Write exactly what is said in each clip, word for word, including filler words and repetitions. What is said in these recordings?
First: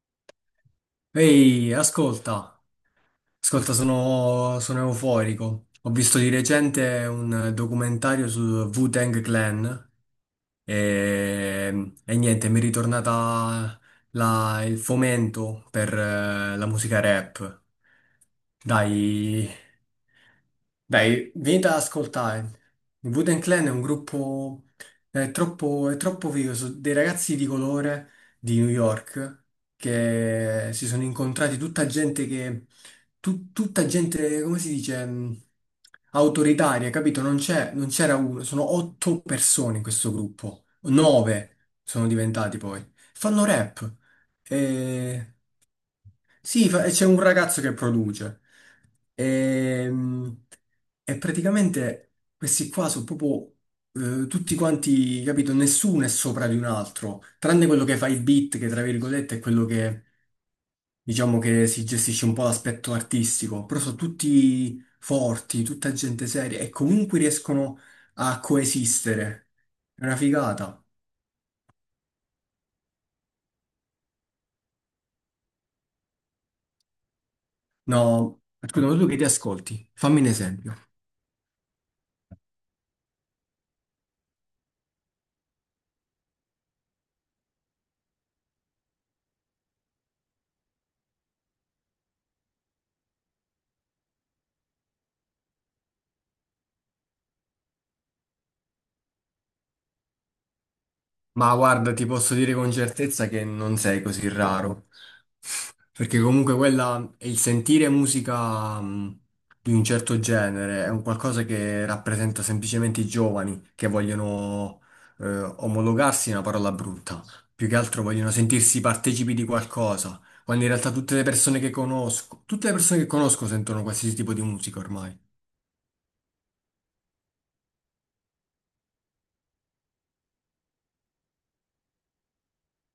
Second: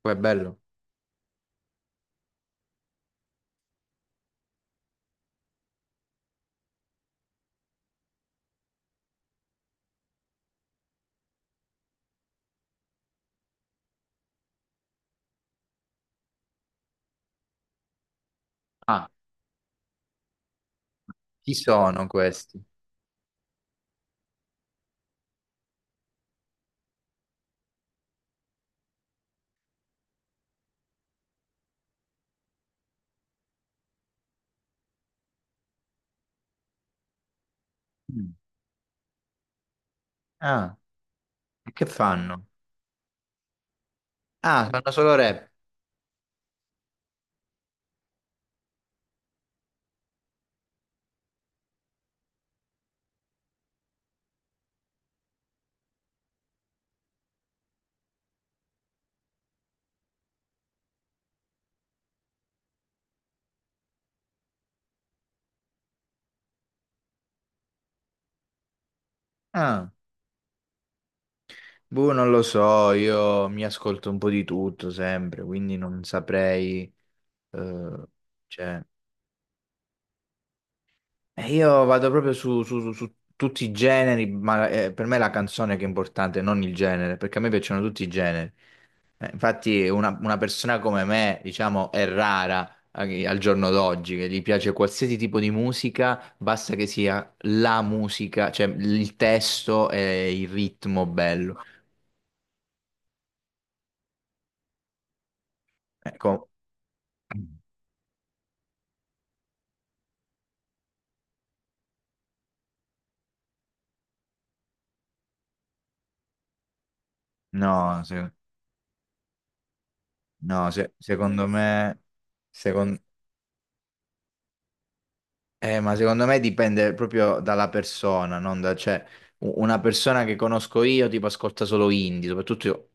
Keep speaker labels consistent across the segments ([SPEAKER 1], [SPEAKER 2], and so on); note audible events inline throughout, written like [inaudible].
[SPEAKER 1] Poi è bello.
[SPEAKER 2] Ehi, ascolta, ascolta, sono, sono euforico. Ho visto di recente un documentario sul Wu-Tang Clan e, e niente, mi è ritornata la- il fomento per eh, la musica rap.
[SPEAKER 1] Ah,
[SPEAKER 2] Dai, dai,
[SPEAKER 1] chi
[SPEAKER 2] venite ad
[SPEAKER 1] sono
[SPEAKER 2] ascoltare.
[SPEAKER 1] questi?
[SPEAKER 2] Il Wu-Tang Clan è un gruppo, è troppo, è troppo figo, sono dei ragazzi di colore di New York che si sono incontrati, tutta gente che, tu- tutta gente, come si dice, mh, autoritaria, capito? Non c'è, non c'era
[SPEAKER 1] Mm.
[SPEAKER 2] uno, sono otto persone in questo gruppo,
[SPEAKER 1] Ah,
[SPEAKER 2] nove
[SPEAKER 1] e che
[SPEAKER 2] sono
[SPEAKER 1] fanno?
[SPEAKER 2] diventati poi. Fanno rap.
[SPEAKER 1] Ah, fanno solo
[SPEAKER 2] E...
[SPEAKER 1] rap.
[SPEAKER 2] Sì, fa- e c'è un ragazzo che produce. E, mh, e praticamente questi qua sono proprio eh, tutti quanti, capito? Nessuno è sopra di un altro, tranne quello che fa il beat, che tra virgolette è quello che, diciamo, che si gestisce un po' l'aspetto artistico, però sono tutti forti, tutta gente seria e comunque riescono a coesistere.
[SPEAKER 1] Ah,
[SPEAKER 2] È una figata.
[SPEAKER 1] boh, non lo so, io mi ascolto un po' di tutto sempre, quindi non saprei... eh,
[SPEAKER 2] No,
[SPEAKER 1] cioè,
[SPEAKER 2] scusa, ma tu che ti ascolti? Fammi un esempio.
[SPEAKER 1] e io vado proprio su, su- su- su tutti i generi, ma eh, per me è la canzone che è importante, non il genere, perché a me piacciono tutti i generi. Eh, Infatti una, una persona come me, diciamo, è rara eh, al giorno d'oggi, che gli piace qualsiasi tipo di musica, basta che sia la musica, cioè il testo e il ritmo
[SPEAKER 2] Ma
[SPEAKER 1] bello.
[SPEAKER 2] guarda, ti posso dire con certezza che non sei così raro. Perché
[SPEAKER 1] Ecco,
[SPEAKER 2] comunque quella è il sentire musica mh, di un certo genere, è un qualcosa che rappresenta semplicemente i giovani che vogliono eh, omologarsi, è una parola brutta, più che altro
[SPEAKER 1] no, se-
[SPEAKER 2] vogliono sentirsi partecipi di qualcosa, quando
[SPEAKER 1] no,
[SPEAKER 2] in realtà
[SPEAKER 1] se-
[SPEAKER 2] tutte le
[SPEAKER 1] secondo
[SPEAKER 2] persone che
[SPEAKER 1] me.
[SPEAKER 2] conosco, tutte le
[SPEAKER 1] secon-
[SPEAKER 2] persone che conosco sentono qualsiasi tipo di musica ormai.
[SPEAKER 1] Eh, ma secondo me dipende proprio dalla persona, non da, cioè, u- una persona che conosco io tipo ascolta solo indie, soprattutto io-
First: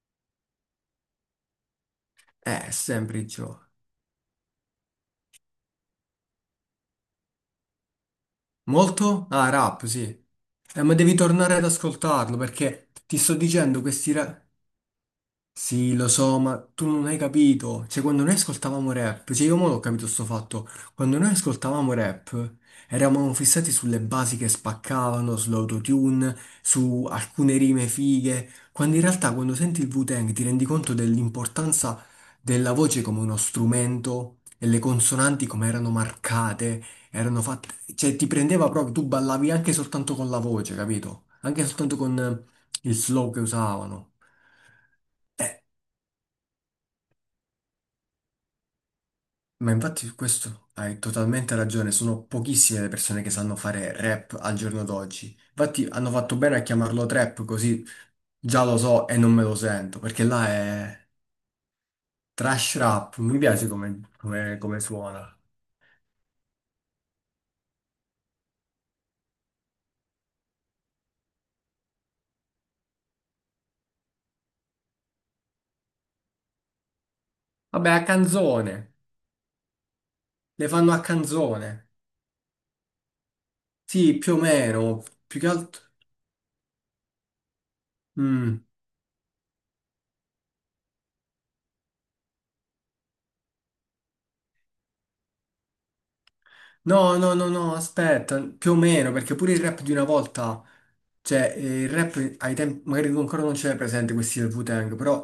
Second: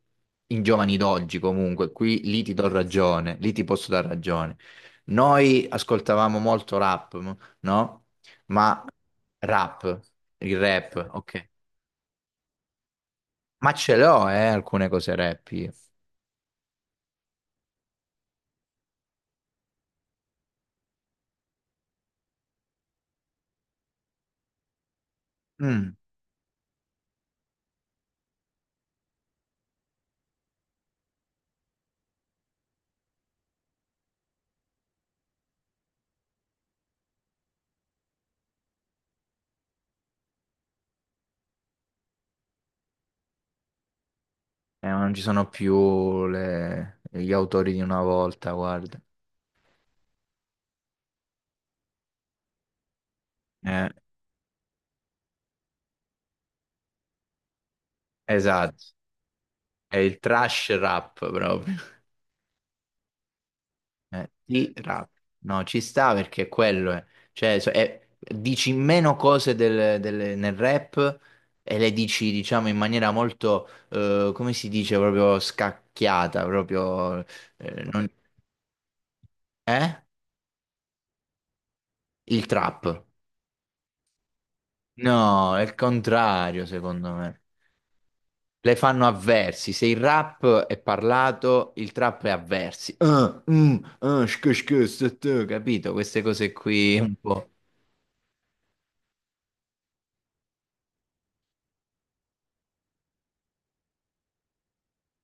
[SPEAKER 1] in giovani d'oggi comunque, qui lì ti do
[SPEAKER 2] Eh, sempre i
[SPEAKER 1] ragione, lì ti
[SPEAKER 2] giovani.
[SPEAKER 1] posso dare ragione. Noi ascoltavamo molto rap, m- no? Ma
[SPEAKER 2] Molto? Ah, rap,
[SPEAKER 1] rap,
[SPEAKER 2] sì.
[SPEAKER 1] il
[SPEAKER 2] Eh, ma
[SPEAKER 1] rap,
[SPEAKER 2] devi
[SPEAKER 1] ok.
[SPEAKER 2] tornare ad ascoltarlo perché ti sto
[SPEAKER 1] Ma
[SPEAKER 2] dicendo
[SPEAKER 1] ce
[SPEAKER 2] questi
[SPEAKER 1] l'ho, eh,
[SPEAKER 2] rap.
[SPEAKER 1] alcune cose rap io.
[SPEAKER 2] Sì, lo so, ma tu non hai capito. Cioè, quando noi ascoltavamo rap, cioè io mo l'ho capito sto fatto. Quando noi ascoltavamo rap, eravamo fissati sulle basi che spaccavano,
[SPEAKER 1] Mm.
[SPEAKER 2] sull'autotune, su alcune rime fighe, quando in realtà quando senti il Wu-Tang ti rendi conto dell'importanza della voce come uno strumento e le consonanti come erano marcate, erano fatte, cioè ti prendeva proprio, tu ballavi anche soltanto con la voce, capito? Anche soltanto con eh, il flow che usavano.
[SPEAKER 1] Eh, ma non ci sono
[SPEAKER 2] Eh,
[SPEAKER 1] più le- gli autori di una volta, guarda.
[SPEAKER 2] Ma infatti su questo hai totalmente ragione, sono pochissime le persone che sanno
[SPEAKER 1] Eh,
[SPEAKER 2] fare rap al giorno d'oggi. Infatti hanno fatto bene a chiamarlo trap, così già lo
[SPEAKER 1] esatto,
[SPEAKER 2] so e non me lo
[SPEAKER 1] è
[SPEAKER 2] sento,
[SPEAKER 1] il
[SPEAKER 2] perché là
[SPEAKER 1] trash
[SPEAKER 2] è
[SPEAKER 1] rap proprio.
[SPEAKER 2] trash rap, mi piace come,
[SPEAKER 1] Eh,
[SPEAKER 2] come- come
[SPEAKER 1] tirato.
[SPEAKER 2] suona.
[SPEAKER 1] No, ci sta perché quello è. Cioè, so- è- dici meno cose del- del- nel rap e le dici, diciamo, in maniera molto, eh, come si dice, proprio scacchiata, proprio... eh,
[SPEAKER 2] Vabbè, a
[SPEAKER 1] non-
[SPEAKER 2] canzone,
[SPEAKER 1] eh?
[SPEAKER 2] le fanno a canzone.
[SPEAKER 1] Il trap.
[SPEAKER 2] Sì, più o meno, più che
[SPEAKER 1] No, è il
[SPEAKER 2] altro.
[SPEAKER 1] contrario, secondo me.
[SPEAKER 2] Mm.
[SPEAKER 1] Le fanno a versi. Se il rap è parlato, il trap è a versi. Ah, mm, ah, shk, shk, st, st, capito? Queste cose qui un
[SPEAKER 2] No, no, no,
[SPEAKER 1] po'.
[SPEAKER 2] no, aspetta, più o meno, perché pure il rap di una volta, cioè eh, il rap ai tempi, magari tu ancora non ce l'hai presente questi del Wu-Tang, però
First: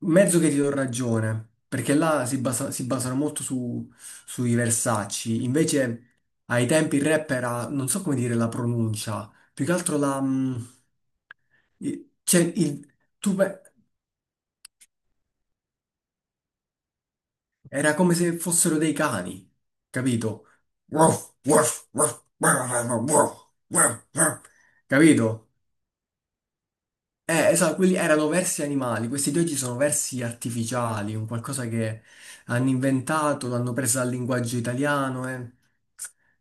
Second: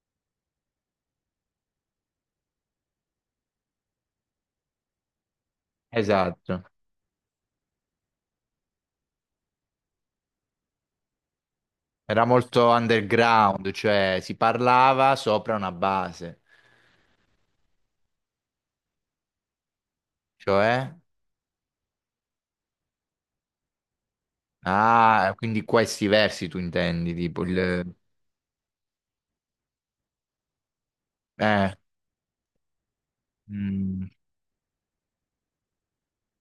[SPEAKER 2] mezzo che ti do ragione, perché là si, basa- si basano molto su, sui versacci, invece
[SPEAKER 1] Esatto.
[SPEAKER 2] ai tempi il rap era, non so come dire la pronuncia, più che altro la... mm, i-
[SPEAKER 1] Era
[SPEAKER 2] cioè,
[SPEAKER 1] molto
[SPEAKER 2] il, tu,
[SPEAKER 1] underground, cioè si parlava sopra una base,
[SPEAKER 2] era come se fossero dei cani, capito?
[SPEAKER 1] cioè...
[SPEAKER 2] Ruff, ruff, ruff, ruff, ruff, ruff, ruff.
[SPEAKER 1] Ah,
[SPEAKER 2] Capito?
[SPEAKER 1] quindi questi versi tu intendi, tipo
[SPEAKER 2] Eh, esatto, quelli
[SPEAKER 1] il...
[SPEAKER 2] erano versi animali, questi di oggi sono versi artificiali, un qualcosa
[SPEAKER 1] Eh,
[SPEAKER 2] che hanno inventato, l'hanno presa
[SPEAKER 1] mm,
[SPEAKER 2] dal linguaggio italiano, eh.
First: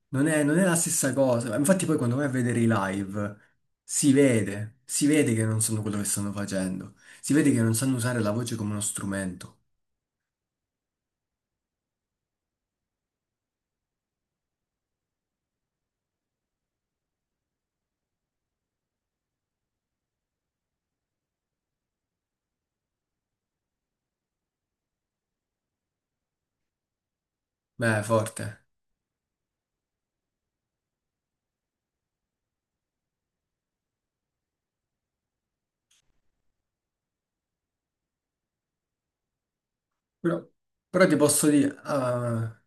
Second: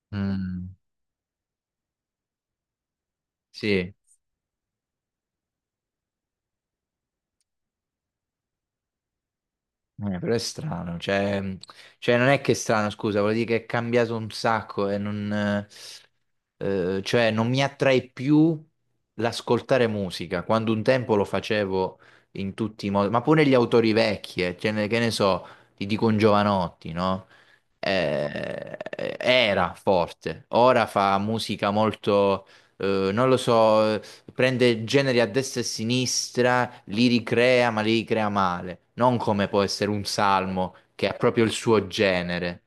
[SPEAKER 2] Non è, non è
[SPEAKER 1] mm,
[SPEAKER 2] la stessa cosa. Infatti poi quando vai a vedere i live
[SPEAKER 1] sì.
[SPEAKER 2] si vede, si vede che non sanno quello che stanno facendo, si vede che non sanno usare la voce come uno strumento.
[SPEAKER 1] Eh, però è strano, cioè, mh, cioè non è che è strano, scusa, vuol dire che è cambiato un sacco e non, eh, eh, cioè, non mi attrae più l'ascoltare musica, quando un tempo lo facevo in tutti i modi, ma pure gli autori vecchi, eh, cioè, ne- che ne so, ti dico un Giovanotti, no?
[SPEAKER 2] Beh, forte.
[SPEAKER 1] Eh, eh, era forte, ora fa musica molto eh, non lo so. Eh, prende generi a destra e a sinistra, li ricrea, ma li ricrea male. Non come può essere un
[SPEAKER 2] Però,
[SPEAKER 1] salmo,
[SPEAKER 2] però
[SPEAKER 1] che è
[SPEAKER 2] ti
[SPEAKER 1] proprio
[SPEAKER 2] posso
[SPEAKER 1] il
[SPEAKER 2] dire,
[SPEAKER 1] suo
[SPEAKER 2] ah,
[SPEAKER 1] genere.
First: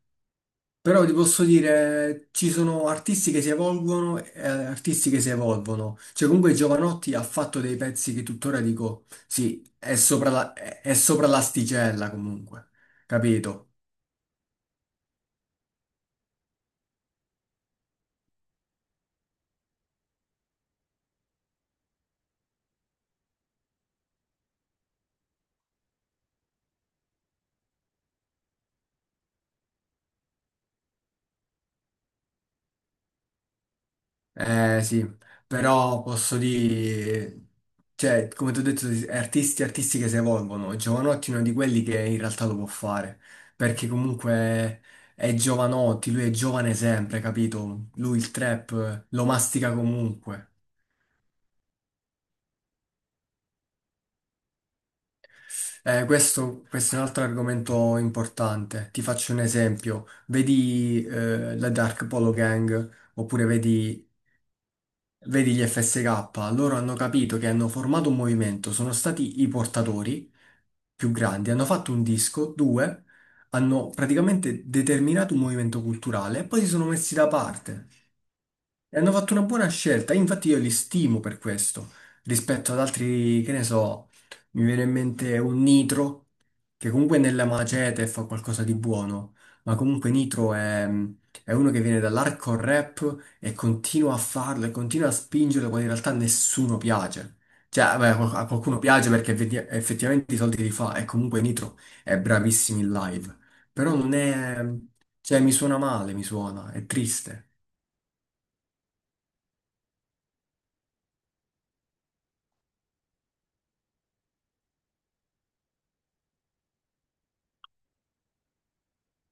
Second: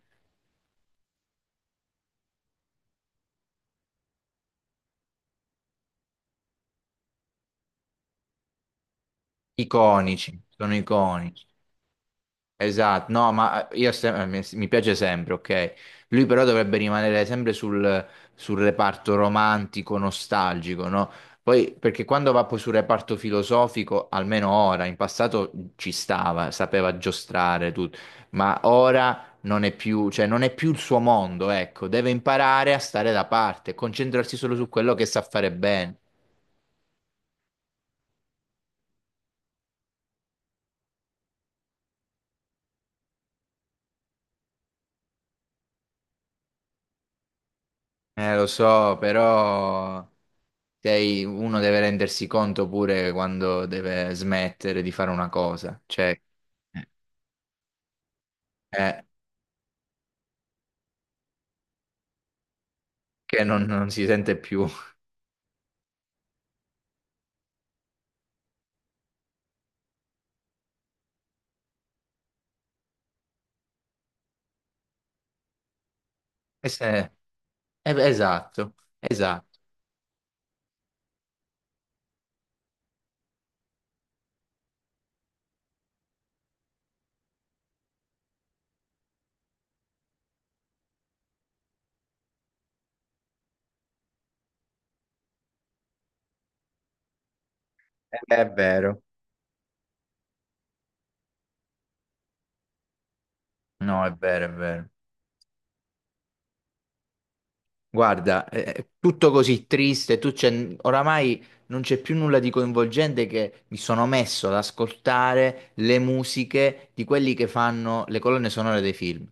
[SPEAKER 2] però ti posso dire, ci sono artisti che si evolvono e eh, artisti che si evolvono. Cioè, comunque Giovanotti ha fatto dei pezzi che tuttora dico, sì, è sopra
[SPEAKER 1] Iconici,
[SPEAKER 2] la-
[SPEAKER 1] sono
[SPEAKER 2] è- è sopra
[SPEAKER 1] iconici.
[SPEAKER 2] l'asticella comunque,
[SPEAKER 1] Esatto, no,
[SPEAKER 2] capito?
[SPEAKER 1] ma eh, io sem- mi mi piace sempre, ok? Lui però dovrebbe rimanere sempre sul, sul reparto romantico, nostalgico, no? Poi, perché quando va poi sul reparto filosofico, almeno ora, in passato ci stava, sapeva giostrare tutto, ma ora non è più, cioè non è più il suo mondo, ecco, deve imparare a stare da parte, concentrarsi solo su
[SPEAKER 2] Eh
[SPEAKER 1] quello che
[SPEAKER 2] sì,
[SPEAKER 1] sa fare bene.
[SPEAKER 2] però posso dire, cioè, come ti ho detto, artisti, artisti che si evolvono. Giovanotti è uno di quelli che in realtà lo può fare, perché comunque è Giovanotti, lui è giovane sempre, capito? Lui il
[SPEAKER 1] Eh, lo so,
[SPEAKER 2] trap lo mastica
[SPEAKER 1] però
[SPEAKER 2] comunque.
[SPEAKER 1] sei- uno deve rendersi conto pure quando deve smettere di fare una cosa,
[SPEAKER 2] Eh,
[SPEAKER 1] cioè
[SPEAKER 2] questo,
[SPEAKER 1] eh,
[SPEAKER 2] questo è un altro argomento importante. Ti
[SPEAKER 1] eh,
[SPEAKER 2] faccio un esempio. Vedi eh, la Dark Polo Gang,
[SPEAKER 1] che
[SPEAKER 2] oppure
[SPEAKER 1] non, non
[SPEAKER 2] vedi,
[SPEAKER 1] si sente più. [laughs]
[SPEAKER 2] vedi gli effe esse kappa, loro hanno capito che hanno formato un movimento, sono stati i portatori più grandi, hanno fatto un disco, due, hanno praticamente determinato un movimento culturale e poi si
[SPEAKER 1] E
[SPEAKER 2] sono
[SPEAKER 1] se-
[SPEAKER 2] messi da parte.
[SPEAKER 1] eh, beh, esatto,
[SPEAKER 2] E hanno fatto una
[SPEAKER 1] esatto.
[SPEAKER 2] buona scelta, infatti io li stimo per questo, rispetto ad altri, che ne so, mi viene in mente un Nitro, che comunque nella macete fa qualcosa di buono, ma comunque Nitro è, è uno che viene dall'hardcore rap e continua a farlo e continua a spingerlo quando in realtà nessuno piace. Cioè, beh,
[SPEAKER 1] Eh, beh,
[SPEAKER 2] qual- a
[SPEAKER 1] è
[SPEAKER 2] qualcuno
[SPEAKER 1] vero.
[SPEAKER 2] piace perché vedi- effettivamente i soldi li fa e comunque Nitro è bravissimo in live, però
[SPEAKER 1] No, è
[SPEAKER 2] non
[SPEAKER 1] vero, è
[SPEAKER 2] è...
[SPEAKER 1] vero.
[SPEAKER 2] cioè mi suona male, mi suona, è triste.
[SPEAKER 1] Guarda, è è tutto così triste, tu c'è, oramai non c'è più nulla di coinvolgente che mi sono messo ad ascoltare le musiche di quelli che fanno le colonne sonore dei film.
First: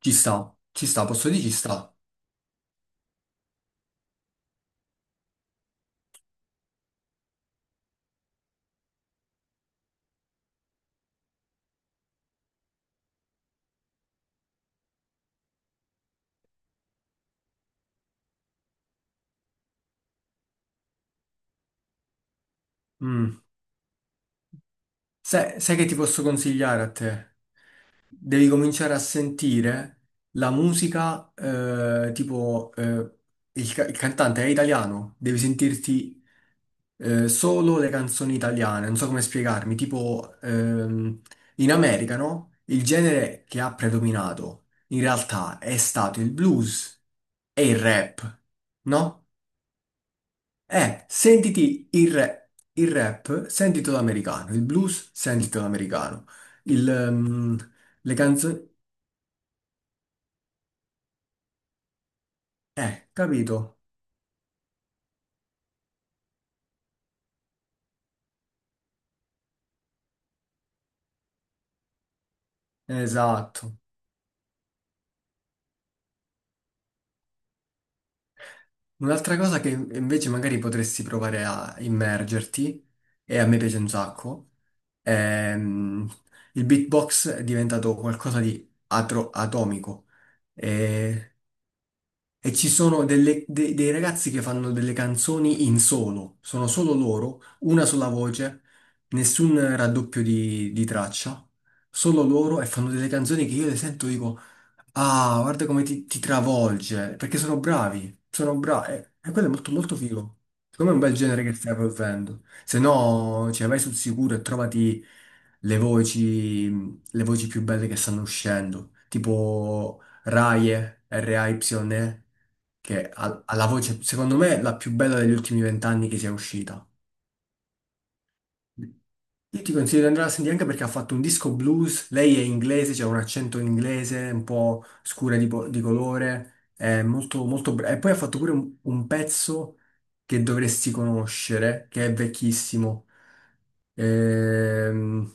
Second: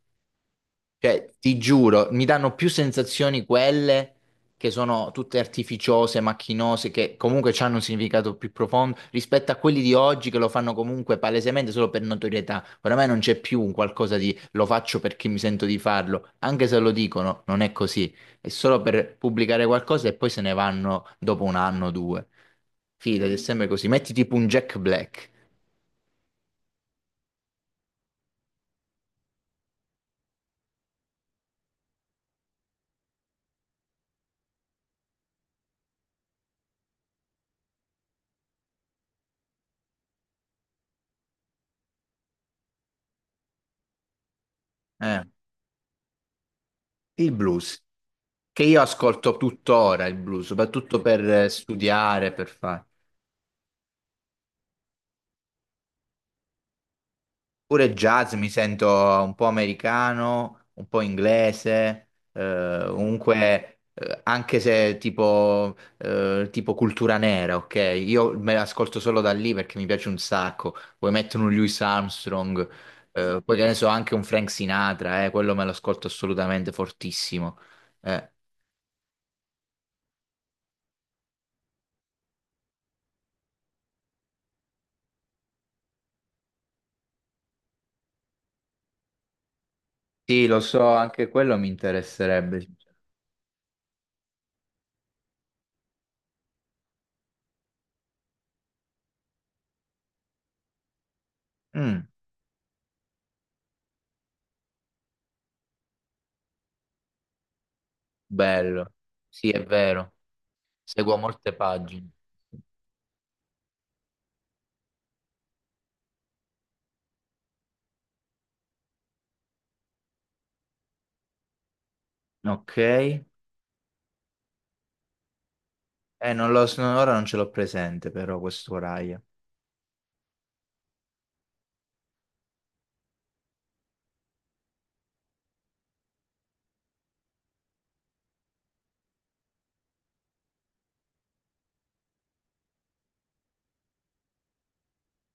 [SPEAKER 2] Ci sta, ci sta, posso
[SPEAKER 1] Cioè,
[SPEAKER 2] dire ci
[SPEAKER 1] ti
[SPEAKER 2] sta.
[SPEAKER 1] giuro, mi danno più sensazioni quelle che sono tutte artificiose, macchinose, che comunque hanno un significato più profondo rispetto a quelli di oggi che lo fanno comunque palesemente solo per notorietà. Oramai non c'è più un qualcosa di lo faccio perché mi sento di farlo, anche se lo dicono, non è così. È solo per pubblicare qualcosa e poi se ne vanno dopo un anno o due. Fidati, è
[SPEAKER 2] Mm.
[SPEAKER 1] sempre così. Metti tipo un Jack Black,
[SPEAKER 2] Sai, sai che ti posso consigliare a te? Devi cominciare a sentire la musica, eh, tipo, eh, il, ca- il cantante è italiano, devi sentirti eh, solo le canzoni italiane, non so come spiegarmi, tipo, ehm, in America, no? Il genere che ha predominato in
[SPEAKER 1] eh,
[SPEAKER 2] realtà è stato il blues
[SPEAKER 1] il
[SPEAKER 2] e il
[SPEAKER 1] blues.
[SPEAKER 2] rap,
[SPEAKER 1] Che io
[SPEAKER 2] no?
[SPEAKER 1] ascolto tuttora il blues, soprattutto
[SPEAKER 2] Eh,
[SPEAKER 1] per eh,
[SPEAKER 2] sentiti il
[SPEAKER 1] studiare,
[SPEAKER 2] rap,
[SPEAKER 1] per fare.
[SPEAKER 2] il rap, sentitelo americano, il blues, sentitelo americano, il, ehm,
[SPEAKER 1] Pure
[SPEAKER 2] le
[SPEAKER 1] jazz mi
[SPEAKER 2] canzoni...
[SPEAKER 1] sento un po' americano, un po' inglese, eh,
[SPEAKER 2] Eh, capito?
[SPEAKER 1] comunque eh, anche se tipo, eh, tipo cultura nera, ok? Io me l'ascolto solo da lì perché mi piace un sacco. Poi mettono un Louis Armstrong, eh, poi che ne
[SPEAKER 2] Esatto.
[SPEAKER 1] so, anche un Frank Sinatra, eh, quello me lo ascolto assolutamente fortissimo. Eh,
[SPEAKER 2] Un'altra cosa che invece magari potresti provare a immergerti, e a me piace un sacco, ehm, il beatbox è diventato qualcosa di atro- atomico.
[SPEAKER 1] Sì, lo so, anche
[SPEAKER 2] E
[SPEAKER 1] quello mi
[SPEAKER 2] e
[SPEAKER 1] interesserebbe.
[SPEAKER 2] ci sono delle- de- dei ragazzi che fanno delle canzoni in solo, sono solo loro, una sola voce, nessun raddoppio di, di traccia,
[SPEAKER 1] Mm.
[SPEAKER 2] solo loro e fanno delle canzoni che io le sento e dico. Ah, guarda come ti, ti travolge, perché sono bravi, sono
[SPEAKER 1] Bello,
[SPEAKER 2] bravi, e quello è
[SPEAKER 1] sì, è
[SPEAKER 2] molto molto
[SPEAKER 1] vero,
[SPEAKER 2] figo. Secondo me è un bel
[SPEAKER 1] seguo
[SPEAKER 2] genere
[SPEAKER 1] molte
[SPEAKER 2] che stai
[SPEAKER 1] pagine.
[SPEAKER 2] approfondendo. Se no, cioè, vai sul sicuro e trovati le voci, le voci più belle che stanno uscendo, tipo Raye, R A Y E,
[SPEAKER 1] Ok,
[SPEAKER 2] che
[SPEAKER 1] eh,
[SPEAKER 2] ha, ha la voce, secondo me, la più bella degli ultimi vent'anni che sia
[SPEAKER 1] non lo so,
[SPEAKER 2] uscita.
[SPEAKER 1] ora non ce l'ho presente però questo Raya.
[SPEAKER 2] Io ti consiglio di andare a sentire anche perché ha fatto un disco blues, lei è inglese, c'è un accento inglese un po' scura di, po- di colore, è molto, molto brava. E poi ha fatto pure un, un pezzo che dovresti conoscere, che è vecchissimo. Ehm...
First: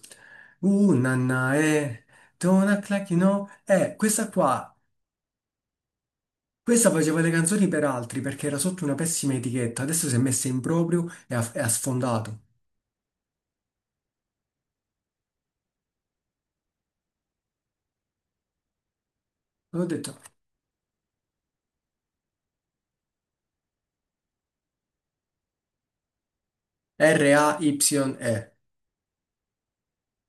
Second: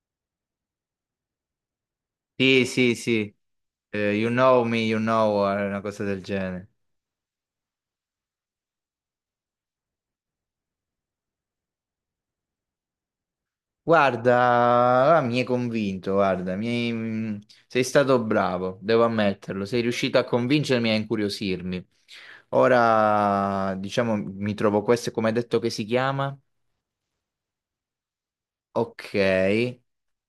[SPEAKER 2] Uh, nanna, eh,
[SPEAKER 1] Sì,
[SPEAKER 2] don't act
[SPEAKER 1] sì,
[SPEAKER 2] like you
[SPEAKER 1] sì.
[SPEAKER 2] know. Eh,
[SPEAKER 1] Eh, You
[SPEAKER 2] questa
[SPEAKER 1] Know
[SPEAKER 2] qua,
[SPEAKER 1] Me, You Know, eh, una cosa del genere.
[SPEAKER 2] questa faceva le canzoni per altri perché era sotto una pessima etichetta, adesso si è messa in proprio e ha, e ha sfondato.
[SPEAKER 1] Guarda, ah, mi hai convinto, guarda, mi hai- mm, sei stato bravo, devo ammetterlo, sei
[SPEAKER 2] L'ho
[SPEAKER 1] riuscito
[SPEAKER 2] detto,
[SPEAKER 1] a convincermi e a incuriosirmi. Ora, diciamo, mi trovo questo, come hai detto che si chiama?
[SPEAKER 2] R A Y E.
[SPEAKER 1] Ok,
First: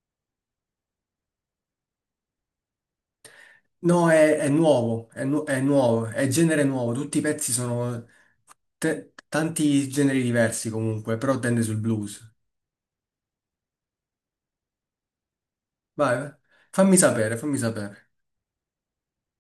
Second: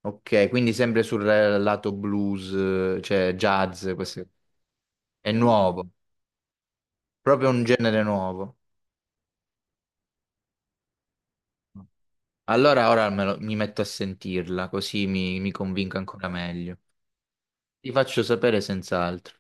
[SPEAKER 1] ok, quindi sempre sul eh, lato blues, eh, cioè jazz,
[SPEAKER 2] No,
[SPEAKER 1] queste-
[SPEAKER 2] è, è nuovo, è,
[SPEAKER 1] è
[SPEAKER 2] nu- è
[SPEAKER 1] nuovo,
[SPEAKER 2] nuovo, è genere nuovo, tutti i
[SPEAKER 1] proprio
[SPEAKER 2] pezzi
[SPEAKER 1] un genere
[SPEAKER 2] sono
[SPEAKER 1] nuovo.
[SPEAKER 2] te- tanti generi diversi comunque, però tende sul blues.
[SPEAKER 1] Allora ora me lo- mi metto a sentirla, così mi, mi convinco
[SPEAKER 2] Vai,
[SPEAKER 1] ancora
[SPEAKER 2] vai,
[SPEAKER 1] meglio.
[SPEAKER 2] fammi sapere, fammi
[SPEAKER 1] Ti
[SPEAKER 2] sapere.
[SPEAKER 1] faccio sapere senz'altro.